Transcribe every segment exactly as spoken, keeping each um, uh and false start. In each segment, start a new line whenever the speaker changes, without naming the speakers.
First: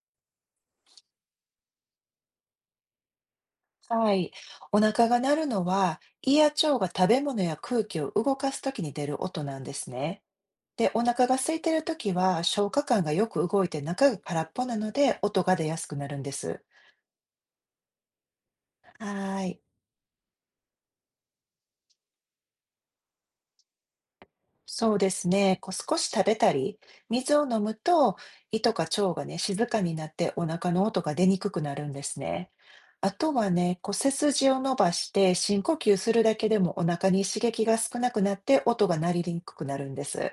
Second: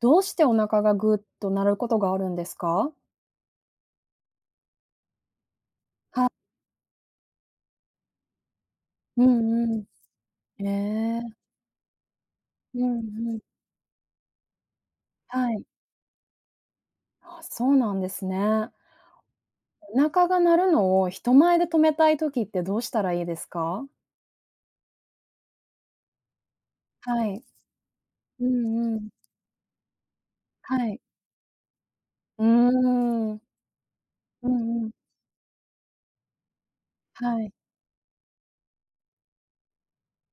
どうしてお腹がぐっと鳴ることがあるんですか？
はい。お腹が鳴るのは、胃や
は
腸が食べ物や空気を動かすときに出る
う
音な
ん
んで
うん。
すね。
え
で、お腹が
え、
空いているときは、消
う
化
ん
管がよ
う
く
ん。
動いて中が空っぽなので、音
は
が
い。
出やすくなるんです。
あ、そうなんですね。
はい。
お腹が鳴るのを人前で止めたい時ってどうしたらいいですか？
そうですね。こう少し食べたり、
は
水
い。
を飲むと、
う
胃とか
んうん。
腸がね、静かになってお腹
は
の
い。
音が出にくくなるんです
う
ね。あ
ー
と
ん。
はね、こう背
う
筋を伸
んうん。
ばして深呼吸するだけでもお腹に
は
刺
い。
激が少なくなって音が鳴りにくくなるんです。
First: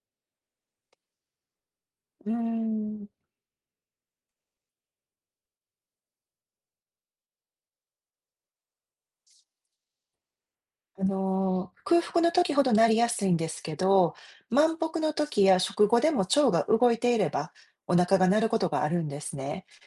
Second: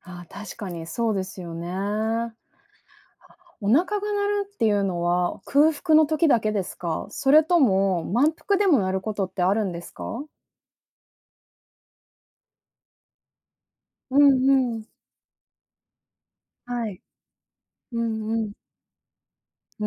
ああ、確かにそうですよ
うー
ね。
ん。
お腹が鳴るっていうのは、空腹の時だけですか？それとも満腹でも鳴ることってあるんですか？
あの、空腹の時ほどなりやすいんですけど、
うんう
満
ん。
腹の時や食後でも腸が
は
動い
い。
ていれば、お
う
腹が
ん
鳴
う
る
ん。
ことがあるんですね。
うー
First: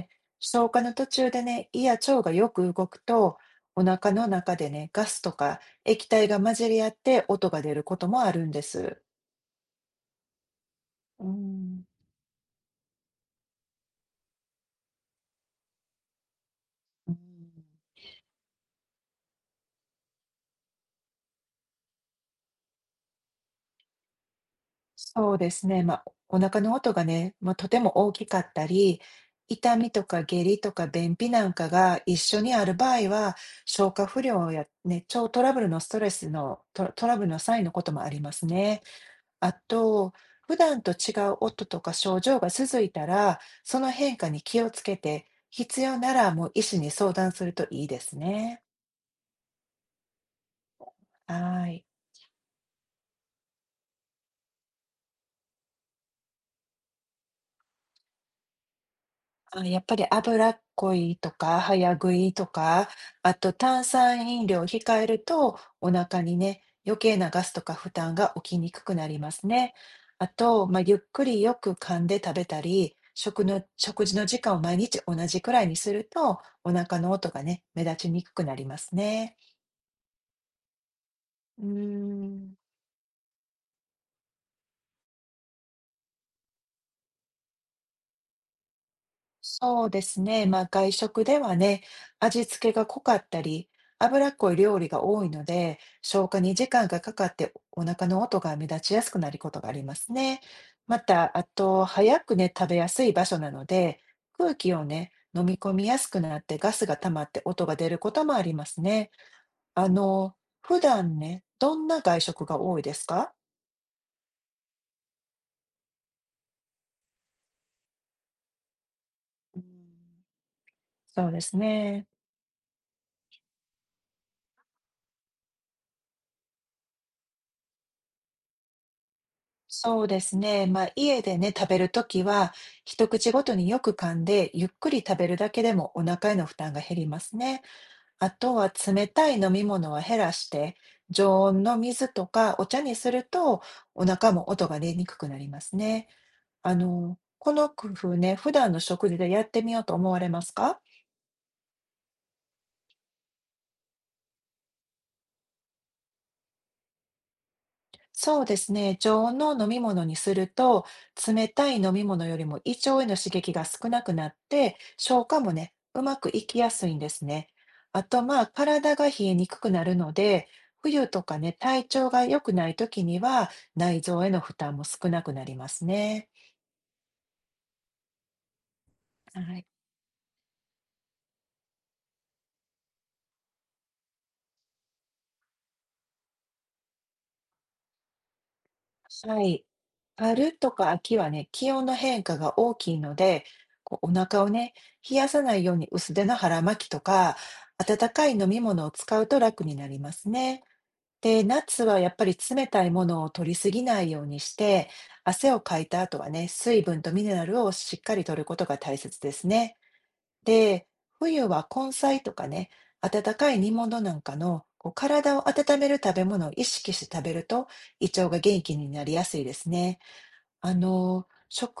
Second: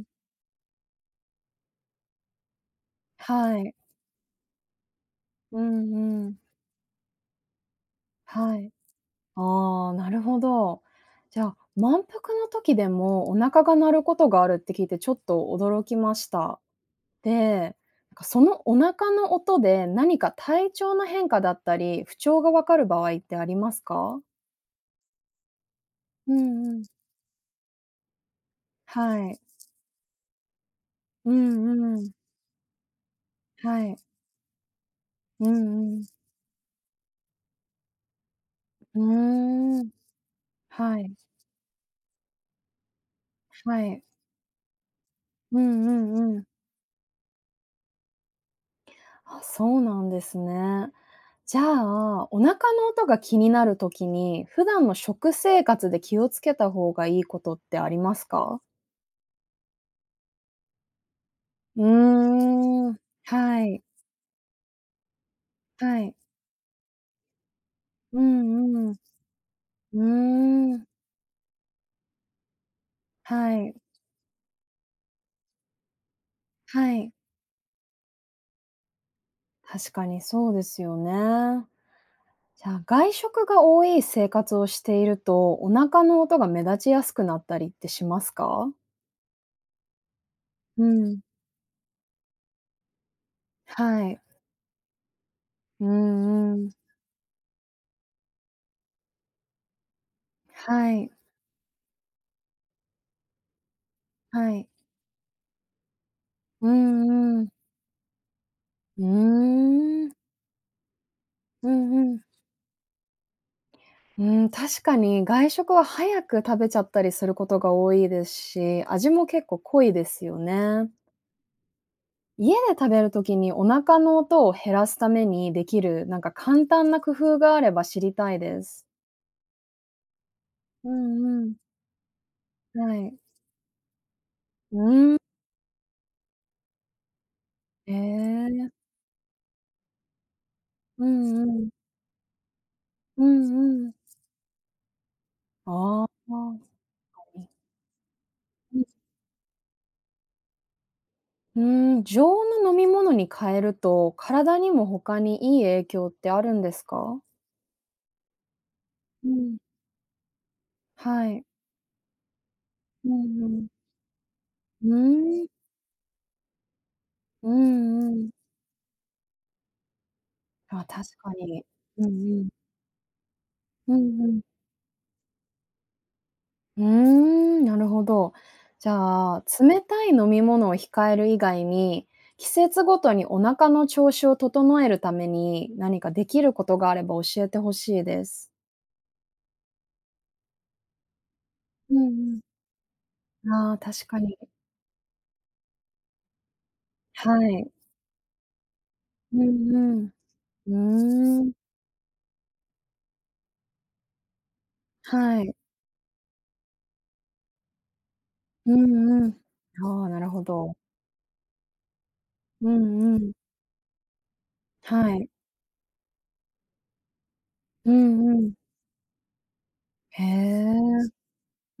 ん、
消化の途中でね、胃や腸がよく動くと、
はい。
お腹の中でね、ガスとか
うん
液体
うん。
が混じり合って音が出ることもあるん
は
で
い。
す。
ああ、なるほど。
う
じゃあ、
ん。
満腹の時でもお腹が鳴ることがあるって聞いてちょっと驚きました。
うん、
で、なんかそのお腹の音で何か体調の変化だったり、不調がわかる場合ってありますか？
そうですね。まあ、
う
お腹の
んうん。
音がね、まあ、とても大きかったり、
はい。
痛みとか下痢とか便秘
う
なんか
んう
が
ん。
一緒にある場合は、
は
消
い。
化不良や、ね、腸ト
う
ラブルのス
んう
トレ
ん。
スのトラ、トラブルのサインのこともありますね。
う
あ
ーん。
と、普段と
はい、
違う音とか症状が続いたら、
は
その
い。
変化に気をつけて、
う
必
んう
要なら
んうん。
もう医師に相談するといいですね。
あ、そうなんですね。じゃ
はい。
あ、お腹の音が気になる時に、普段の食生活で気をつけた方がいいことってありますか？
あ、やっぱり脂っこいとか、
う
早食いとか、
ーん、
あと
はい、
炭酸飲料を控えると、お
はい。
腹にね、余計なガスとか負担
う
が起きにく
んう
く
ん。
なりますね。あと、
うー
まあ、
ん、
ゆっくりよく噛んで食べたり、
は
食の、
い、
食事の時間を毎日同じくらいにすると、お
は
腹の
い。
音がね、目立ちにくくなりますね。
確かにそうですよ
う
ね。
ーん。
じゃあ、外食が多い生活をしていると、お腹の音が目立ちやすくなったりってしますか？
そうですね。まあ、
う
外
ん、
食ではね、味付けが濃かったり、
はい。
脂っこい料理が多いので、
う
消化
ん
に
う
時
ん。
間がかかってお腹の音が目立ちやすくなることがありますね。
は
ま
い、
た、あと、早くね、食べやすい場所なので、
は
空
い。
気をね、飲み込みやすくなって
う
ガスが溜まっ
んう
て
ん。
音が出ることもあります
う
ね。
ー
あ
ん。
の、普段ね、
う
どんな
んう
外
ん。
食が多いですか？
うん、確かに外食は早く食べちゃったりすることが多いですし、味も結構
う
濃いです
ん、
よね。
そうですね。
家で食べる時にお腹の音を減らすためにできる、なんか簡単な工夫があれば知りたいです。
そうですね。ま
う
あ、家で
んう
ね、
ん。
食べるときは、
は
一
い。
口ごとによく噛んで、ゆっくり
うん。
食べるだけでもお腹への負担が減りますね。
え
あと
え。
は、冷たい飲み物は減らして、
う
常
んう
温
ん。
の水とかお茶にす
う
ると、
んうん。
お腹も音が出にくくなります
あ
ね。あ
あ。
の、この工夫ね、普段の食事でやってみようと思われますか？
うーん、常温の飲み物に変えると、体にも他にいい影響ってあるんですか？
そうですね。常
う
温の
ん。
飲み物にすると、
はい。
冷たい飲み物よりも胃腸へ
う
の刺
んう
激が
ん
少なくなって、
うー
消化
ん、
もね、うまくいきやすいんです
う
ね。あ
んう
と、
ん。
まあ、体が冷えにくくなるので、
あ、
冬
確
と
か
かね、
に。
体
う
調が
ん
良
うん。
くない時には、
う
内
ん
臓
う
へ
ん。
の負担も少なくなりますね。
うーん、なるほど。じゃ
は
あ、
い。
冷たい飲み物を控える以外に、季節ごとにお腹の調子を整えるために、何かできることがあれば教えてほしいです。
はい。春とか秋はね、気温
う
の
ん。うん
変
う
化
ん。
が大きいので、
ああ、
こ
確
うお
かに。
腹をね、冷やさないように薄手の腹巻きと
は
か、
い。
温かい飲み物を使う
う
と楽
ん
に
う
なり
ん。
ますね。
う
で、
ーん。
夏はやっぱり冷たいものを取りすぎないようにして、
はい。
汗をかいた後はね、水分とミネラルをしっかり取ること
う
が大切
んう
で
ん。
すね。
ああ、なるほど。
で、冬は根菜とか
う
ね、
んうん。
温かい煮物なんかのこう
はい。
体を温める食べ物を意識して食べると
う
胃
ん
腸が
うん。
元気になりやすいですね。
へ
あ
え。
の、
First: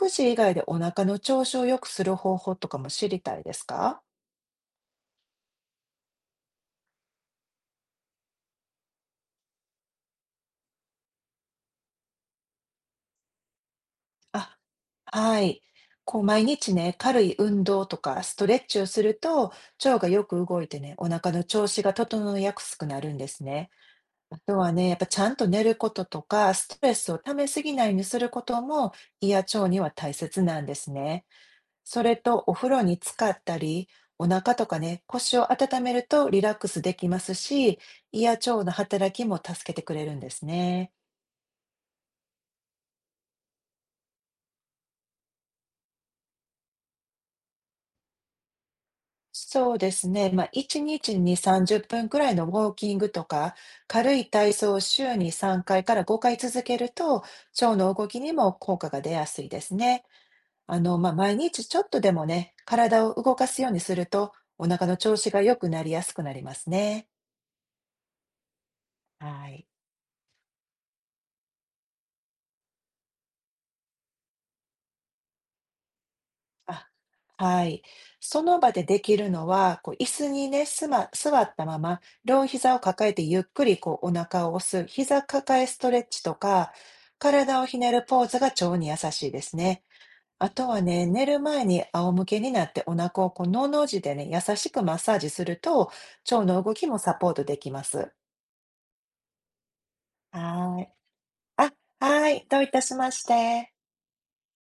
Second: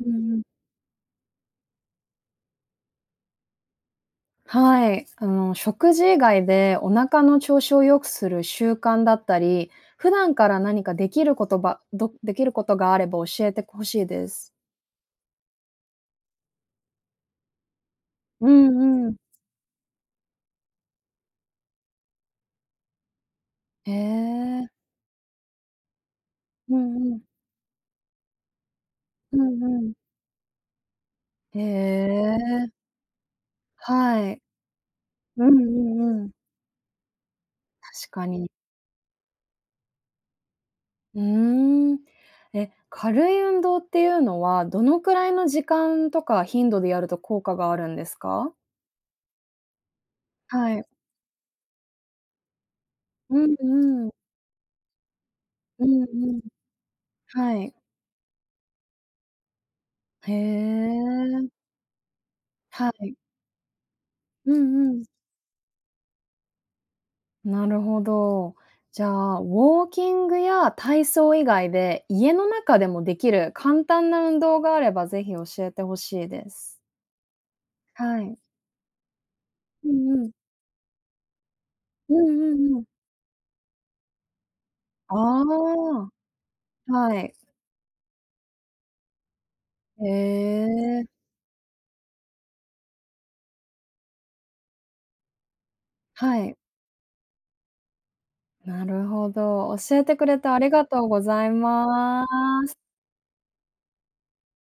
う
事
ん
以
うん。
外でお腹の調子を良くする方法とかも知りたいですか？
はい。あの、食事以外でお腹の調子を良くする習慣だったり、普段から何かできることばどできることがあれば教えてほしいです。
あ、はい。こう毎日ね、軽い運動とかスト
う
レッチをす
んう
る
ん。
と腸がよく動いてね、お腹の調子が整いやすくなるんですね。
へ
あと
え。
はね、やっぱちゃんと寝ることとか、ス
う
トレス
んう
を
ん。
ためすぎないようにすることも胃
う
や
ん
腸
う
には
ん。
大切なんですね。
へ
それとお風
え。
呂に浸かったり、
は
お
い。
腹とかね、腰
うんう
を温める
んう
と
ん。
リラックスできますし、
確
胃
か
や
に。
腸の働きも助けてくれるんですね。
うーん。え、軽い運動っていうのは、どのくらいの時間とか頻度でやると効果があるんですか？
そうですね。まあ、
は
1
い。
日にさんじゅっぷんくらいのウォーキングと
うん
か、
うん。
軽い体操を週にさんかいかい
う
か
ん
ら5
う
回
ん。
続けると、
はい。
腸の動きにも効果が出やすいですね。
へ
あの、まあ、毎
え。
日ちょっとでもね、
は
体を
い。
動かすようにすると、
う
お腹
んう
の
ん。
調子が良くなりやすくなりますね。
なるほど。じゃ
は
あ、ウ
い。
ォーキングや体操以外で、家の中でもできる簡単な運動があれば、ぜひ教えてほしいです。
あ、はい。
はい。
その場でできるのは、
う
こう椅
んう
子
ん。
にね、すま、座ったまま、
うん
両
う
膝
んう
を
ん。
抱えてゆっくりこうお腹を押す、
あ
膝抱えストレッ
あ。
チとか、
はい。
体をひねるポーズが腸に優しいですね。
へ
あとはね、
え。
寝る前に仰向けになってお腹をこうのの字でね、優しくマッサージすると、
は
腸
い。
の動きもサポートできます。
なるほど。教えてくれてあり
はー
が
い。
とうござい
あ、
ます。
はい、どういたしまして。